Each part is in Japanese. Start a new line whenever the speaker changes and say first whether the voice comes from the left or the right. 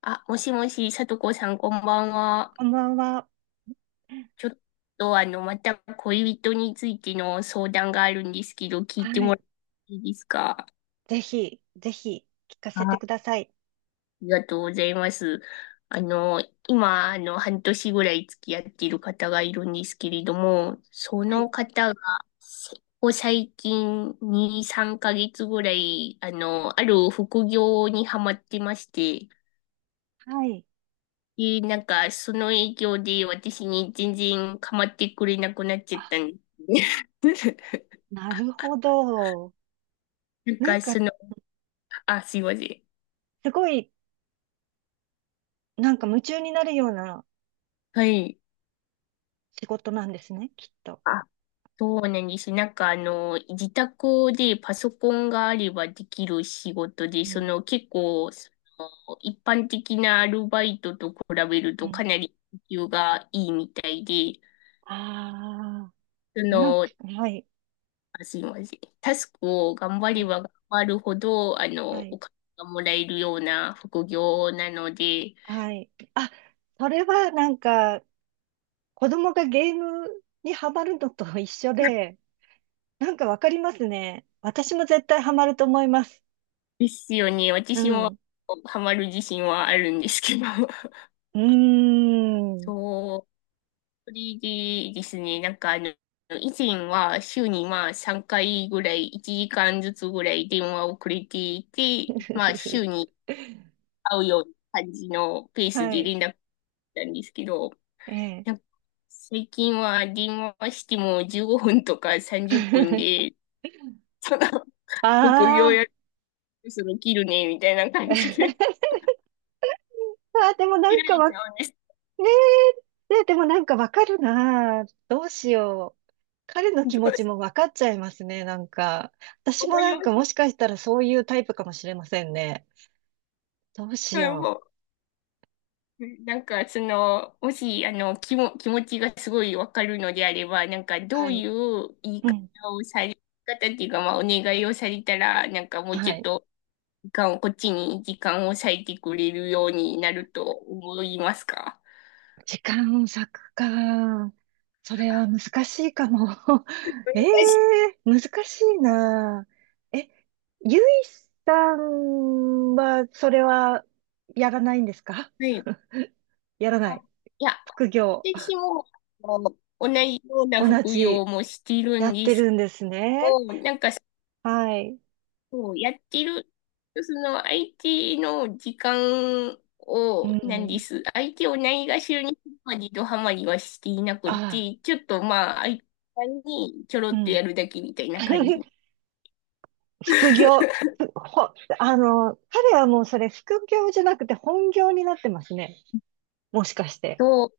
left: もしもし、さとこさん、こんばんは。
right: こんばんは。
left: ちょっと、また恋人についての相談があるんですけど、聞い
right: は
left: ても
right: い。
left: らっていいですか？
right: ぜひ、ぜひ、聞かせて
left: あ
right: ください。
left: りがとうございます。あの、今、あの、半年ぐらい付き合っている方がいるんですけれども、そ
right: はい。
left: の方が、せここ最近2、3ヶ月ぐらい、ある副業にハマってまして、
right: はい。
left: その影響で私に全然構ってくれなくなっちゃ
right: あ、
left: ったんですね。
right: なるほど。
left: なん
right: なん
left: か、そ
right: か、
left: の、あ、すいません。
right: すごい、なんか夢中になるような
left: はい。
right: 仕事なんですね、きっと。
left: あ、そうなんです。自宅でパソコンがあればできる仕事で、
right: う
left: そ
right: ん。
left: の、結構、その一般的なアルバイトと比べる
right: う
left: とか
right: ん。
left: なり時給がいいみたいで、
right: あ
left: そ
right: あ、
left: の、
right: はい。
left: すいません。タスクを頑張
right: は
left: れ
right: い。
left: ば頑張るほど、
right: は
left: お
right: い。
left: 金がもらえるような副業なので、
right: はい。あ、それはなんか、子供がゲームにハマるのと一緒で、なんかわかりますね。私も絶対ハマると思います。
left: ですよね。
right: う
left: 私も
right: ん。
left: ハマる自信はあるんですけど。
right: うーん。
left: そう。それでですね、以前は週にまあ3回ぐらい、1時間ずつぐらい電話をくれていて、まあ週に 会うような感じのペース
right: は
left: で
right: い。
left: 連絡したんですけど、
right: ええ。
left: なんか最近は電話しても15分とか30分 で、その副
right: あ
left: 業
right: あ。
left: やるそろ切るね、みたいな 感じで
right: あー、でも な
left: 切ら
right: んか
left: れち
right: ね
left: ゃうんです。
right: え、ねえでもなんかわかるなあ。どうしよう。彼の
left: ど
right: 気持
left: う
right: ちもわかっちゃいますね、なんか。私
left: 思
right: も
left: い
right: な
left: ま
right: んかも
left: す？
right: しかしたらそういうタイプかもしれませんね。どうし
left: はい
right: よう。
left: もう、なんかその、もし、あの、気も、気持ちがすごいわかるのであれば、なんかど
right: は
left: うい
right: い。
left: う言い
right: う
left: 方
right: ん。
left: をされ、言い方っていうか、まあ、お願いをされたら、なんかもう
right: は
left: ちょっ
right: い。
left: と、時間を、こっちに時間を割いてくれるようになると思いますか？
right: 時間割くか。それは難しいかも。え
left: はい。
right: え難しいな。え、ゆいさんは、それは、やらないんですか？
left: はい
right: やらな
left: あ
right: い。
left: いや
right: 副業。
left: 私も、あの同じような
right: 同
left: 服用
right: じ、
left: もしている
right: や
left: ん
right: っ
left: で
right: て
left: すけ
right: るんですね。
left: ど、なんか、
right: はい。
left: そうやってる、その IT の時間
right: う
left: を、なんで
right: ん。
left: す。IT をないがしろにするまでドハマりはしていな
right: あ
left: く
right: あ、
left: て、ちょっとまあ、IT にちょろ
right: う
left: っと
right: ん。
left: やるだけみたいな感じ
right: 副業。ふほ、あの、彼はもうそれ副業じゃなくて本業になってますね。もしかして。
left: と、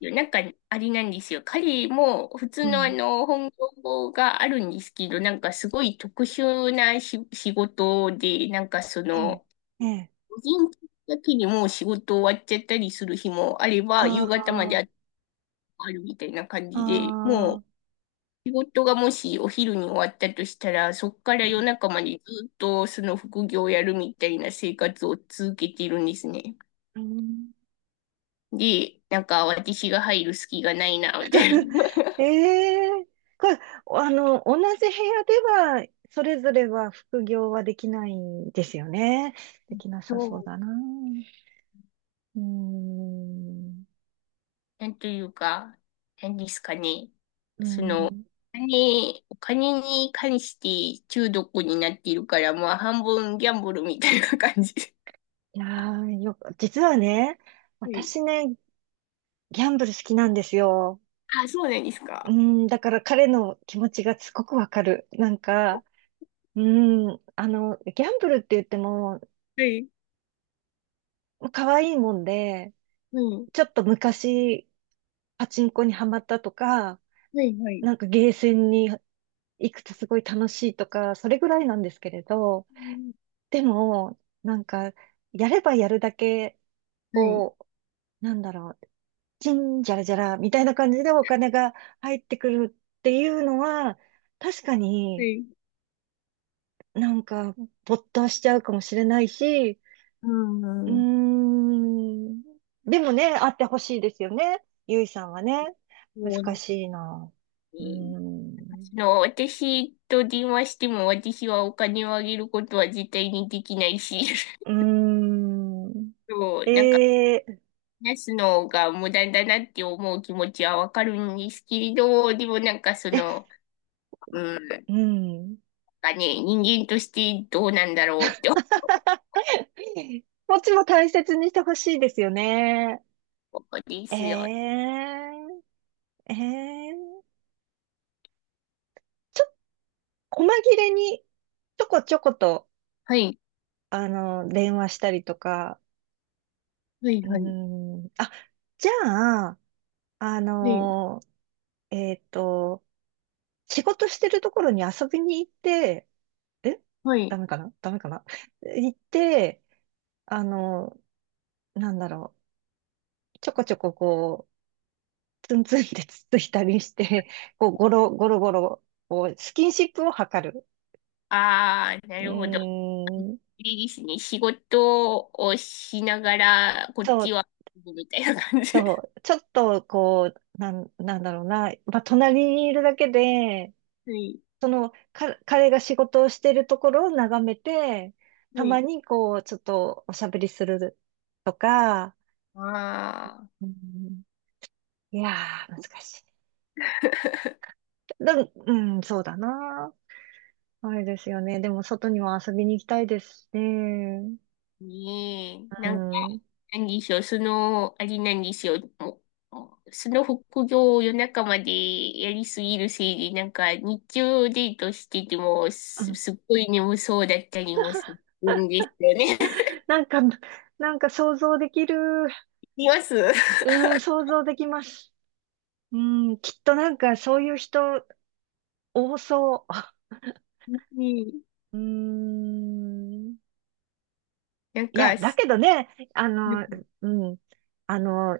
left: なんか、あれなんですよ。彼も普通
right: う
left: のあ
right: ん。
left: の、本業があるんですけど、なんかすごい特殊なし仕事で、なんかそ
right: ええ、
left: の、
right: ええ、
left: 個人的だけでもう仕事終わっちゃったりする日もあれば、
right: あ
left: 夕方まで
right: あ、
left: あるみたいな感じで、も
right: あ
left: う
right: あ、
left: 仕事がもしお昼に終わったとしたら、そこから
right: う
left: 夜
right: ん、
left: 中までずっとその副業をやるみたいな生活を続けているんですね。
right: うん
left: で、なんか私が入る隙がないな、みたい な。
right: え え、これ、あの、同じ部屋では、それぞれは副業はできないんですよね。できな
left: そ
right: さそう
left: う、
right: だな。うーん、
left: なんというか、何ですかね。
right: うー
left: その、お
right: ん。
left: 金、お金に関して中毒になっているから、まあ半分ギャンブルみたいな感じ。
right: いやー、よく、実はね、
left: はい。
right: 私ね、ギャンブル好きなんですよ。
left: あ、そうなんです
right: う
left: か？
right: ーん、だから彼の気持ちがすごくわかる。なんか、うーん、あの、ギャンブルって言っても、
left: はい。
right: 可愛いもんで、
left: はい。
right: ちょっと昔、パチンコにハマったとか、
left: はい。はい。
right: なんかゲーセンに行くとすごい楽しいとか、それぐらいなんですけれど、
left: うん
right: でも、なんか、やればやるだけ、
left: はい。
right: こう、なんだろう、チンジャラジャラみたいな感じでお金が入ってくるっていうのは、確か
left: は
right: に
left: い。
right: なんか、没頭しちゃうかもしれないし、
left: う
right: うー
left: ん。
right: ん。でもね、あってほしいですよね。ゆいさんはね。
left: そうな
right: 難
left: んです
right: しいな。うー
left: ね。
right: ん。
left: あの、私と電話しても私はお金をあげることは絶対にできないし、
right: うー
left: そう、なんか
right: ん。ええ
left: 話すのが無駄だなって思う気持ちはわかるんですけれど、でもなんかそ
right: え、
left: の、うん、なん
right: うん。
left: かね、人間としてどうなんだろうって
right: こっちも大切にしてほしいですよね。
left: 思うんで
right: え
left: すよ。
right: えええちょ、細切れに、ちょこちょこと、
left: はい。
right: あの、電話したりとか。
left: はい。
right: う
left: はい。
right: ーん。あ、じゃあ、あ
left: はい。
right: の、えっと、仕事してるところに遊びに行って、え
left: は
right: ダ
left: い。
right: メかなダメかな 行って、あの、なんだろう、ちょこちょここう、ツンツンってつっついたりして、こう、ゴロゴロゴロ、こう、スキンシップを図る。
left: ああ、な
right: う
left: るほど。
right: ーん、
left: いいですね。仕事をしながら、こっ
right: そ
left: ち
right: う、
left: は、みたいな感じ。
right: そう、ちょっとこう、なんだろうな、まあ、隣にいるだけで、
left: はい。
right: その、彼が仕事をしてるところを眺めて、
left: は
right: たま
left: い。
right: にこう、ちょっとおしゃべりするとか、
left: ああ、
right: うん、いやー、難しい。だうん、そうだな。あれですよね。でも、外にも遊びに行きたいですしね。
left: ねえ。
right: う
left: なんか、
right: ん。
left: 何でしょう。その、あれなんですよ。もうその副業を夜中までやりすぎるせいで、なんか、日中デートしてても、
right: う
left: す、
right: ん、
left: すっごい眠そうだったりもするんですよね。
right: なんか、なんか想像できる。
left: います。
right: うん、想像できます。うん、きっとなんかそういう人多そ
left: うん。
right: う。うん。
left: なん
right: いや、
left: か、
right: だ
left: す
right: けどね、あ
left: う
right: の、
left: ん
right: うん、あの、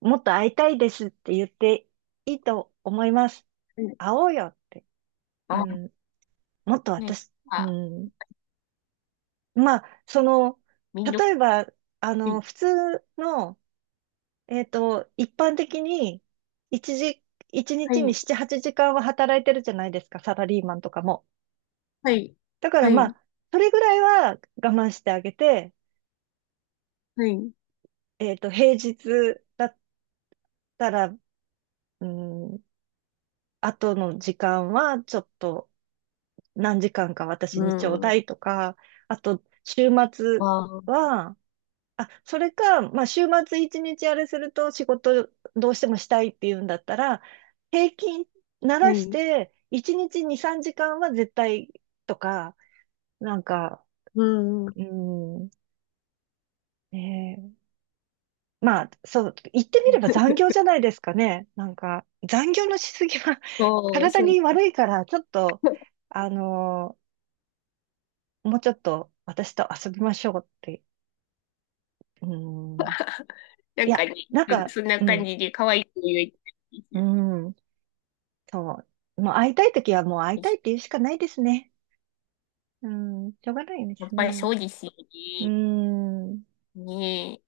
right: もっと会いたいですって言っていいと思います。会おうよって。う
left: あ、
right: ん。もっと
left: ね、
right: 私、う
left: あ、
right: ん。まあ、その、
left: めんどく
right: 例えば、あ
left: さ
right: の、
left: い。
right: 普通の、えっと、一般的に、一時、一
left: は
right: 日に
left: い。
right: 7、8時間は働いてるじゃないですか、サラリーマンとかも。
left: はい。
right: だから
left: は
right: ま
left: い。
right: あ、それぐらいは我慢してあげて、
left: はい。
right: えっと、平日だったら、うん、後の時間はちょっと何時間か私
left: う
right: にちょう
left: ん。
right: だ
left: あ
right: いとか、あと、週末
left: あ、は
right: は、あ、それか、まあ、週末一日あれすると仕事どうしてもしたいっていうんだったら、平均ならし
left: い。
right: て、一日2、3時間は絶対とか、なんか、
left: うんん。
right: うん、ねえ、まあ、そう、言ってみれば残業じゃ ないですかね。なんか、残業のしすぎは
left: そう、
right: 体
left: そう。
right: に悪いから、ちょっと、あの、もうちょっと私と遊びましょうって。うん、
left: な
right: い
left: んか
right: や、
left: ね、
right: なんか、
left: そそんな
right: う
left: 感
right: ん、
left: じで可愛い子言えたんす
right: う
left: る
right: ん。そう。もう会いたいときはもう会いたいって言うしかないですね。うん、しょうがないで
left: や
right: す
left: っぱり
right: ね。
left: そうですよ
right: う
left: ね。
right: ん、の
left: ね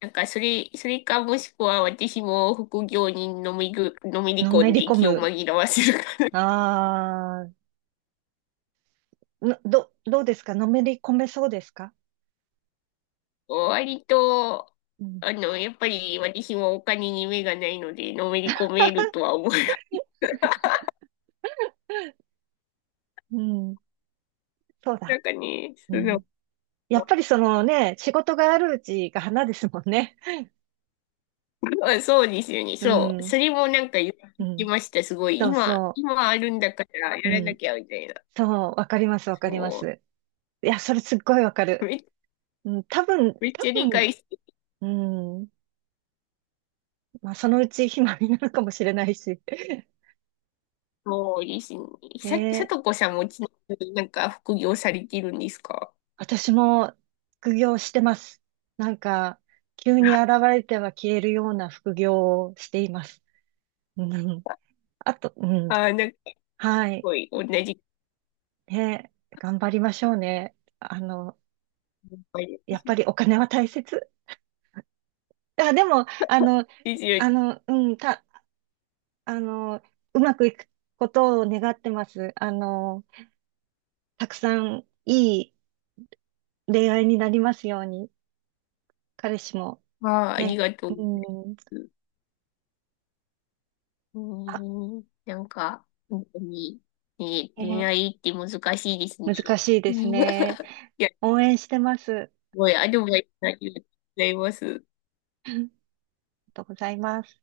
left: え。なんかそれ、それかもしくは私も副業にのめぐ、のめり
right: め
left: 込ん
right: り
left: で
right: 込
left: 気を
right: む。
left: 紛らわせるかな。
right: ああ、どうですか、のめり込めそうですか？
left: 割と、
right: うん、
left: あの、やっぱり私もお金に目がないので、のめり込めるとは思う。
right: うん、そう
left: な
right: だ。
left: んかね、
right: う
left: そ
right: ん。
left: の、
right: やっぱりそのね、仕事があるうちが花ですもんね。
left: まあそうですよね。
right: う
left: そう。
right: ん、
left: それもなんか言っ
right: う
left: て
right: ん。
left: ました。すごい。
right: そう
left: 今、
right: そ
left: 今あるんだからや
right: う。
left: ら
right: う
left: な
right: ん。
left: きゃみたいな。
right: そう、わかります、わか
left: そ
right: ります。いや、それすっごいわか
left: う。
right: る。
left: め、
right: うん、多分、
left: めっ
right: 多
left: ちゃ理
right: 分、
left: 解して、
right: うん。まあ、そのうち暇になるかもしれないし。
left: そうですね。
right: ね
left: さ、さ
right: え、
left: とこさんもちなみになんか副業されてるんですか？
right: 私も副業してます。なんか、急に
left: あ
right: 現れては消えるような副業をしています。うん。あと、うん。
left: あー、なんかす
right: はい。
left: ごい同じ
right: ねえ、頑張りましょうね。あの、
left: 考えで
right: やっ
left: す。
right: ぱりお金は大切。あ、でも、あの、
left: ですよね。
right: あの、うん、あの、うまくいくことを願ってます。あの、たくさんいい恋愛になりますように、彼氏も。
left: ああ、あり
right: ね、
left: がとう
right: う
left: ござい
right: ん。
left: ます。う
right: あ、
left: ーん。なんか、本当に、ね、
right: え
left: 恋
right: ー
left: 愛って難しいですね。
right: 難しいですね。
left: いや、す
right: 応援してます。
left: ごいアドバイスありがとうございます。
right: ありがとうございます。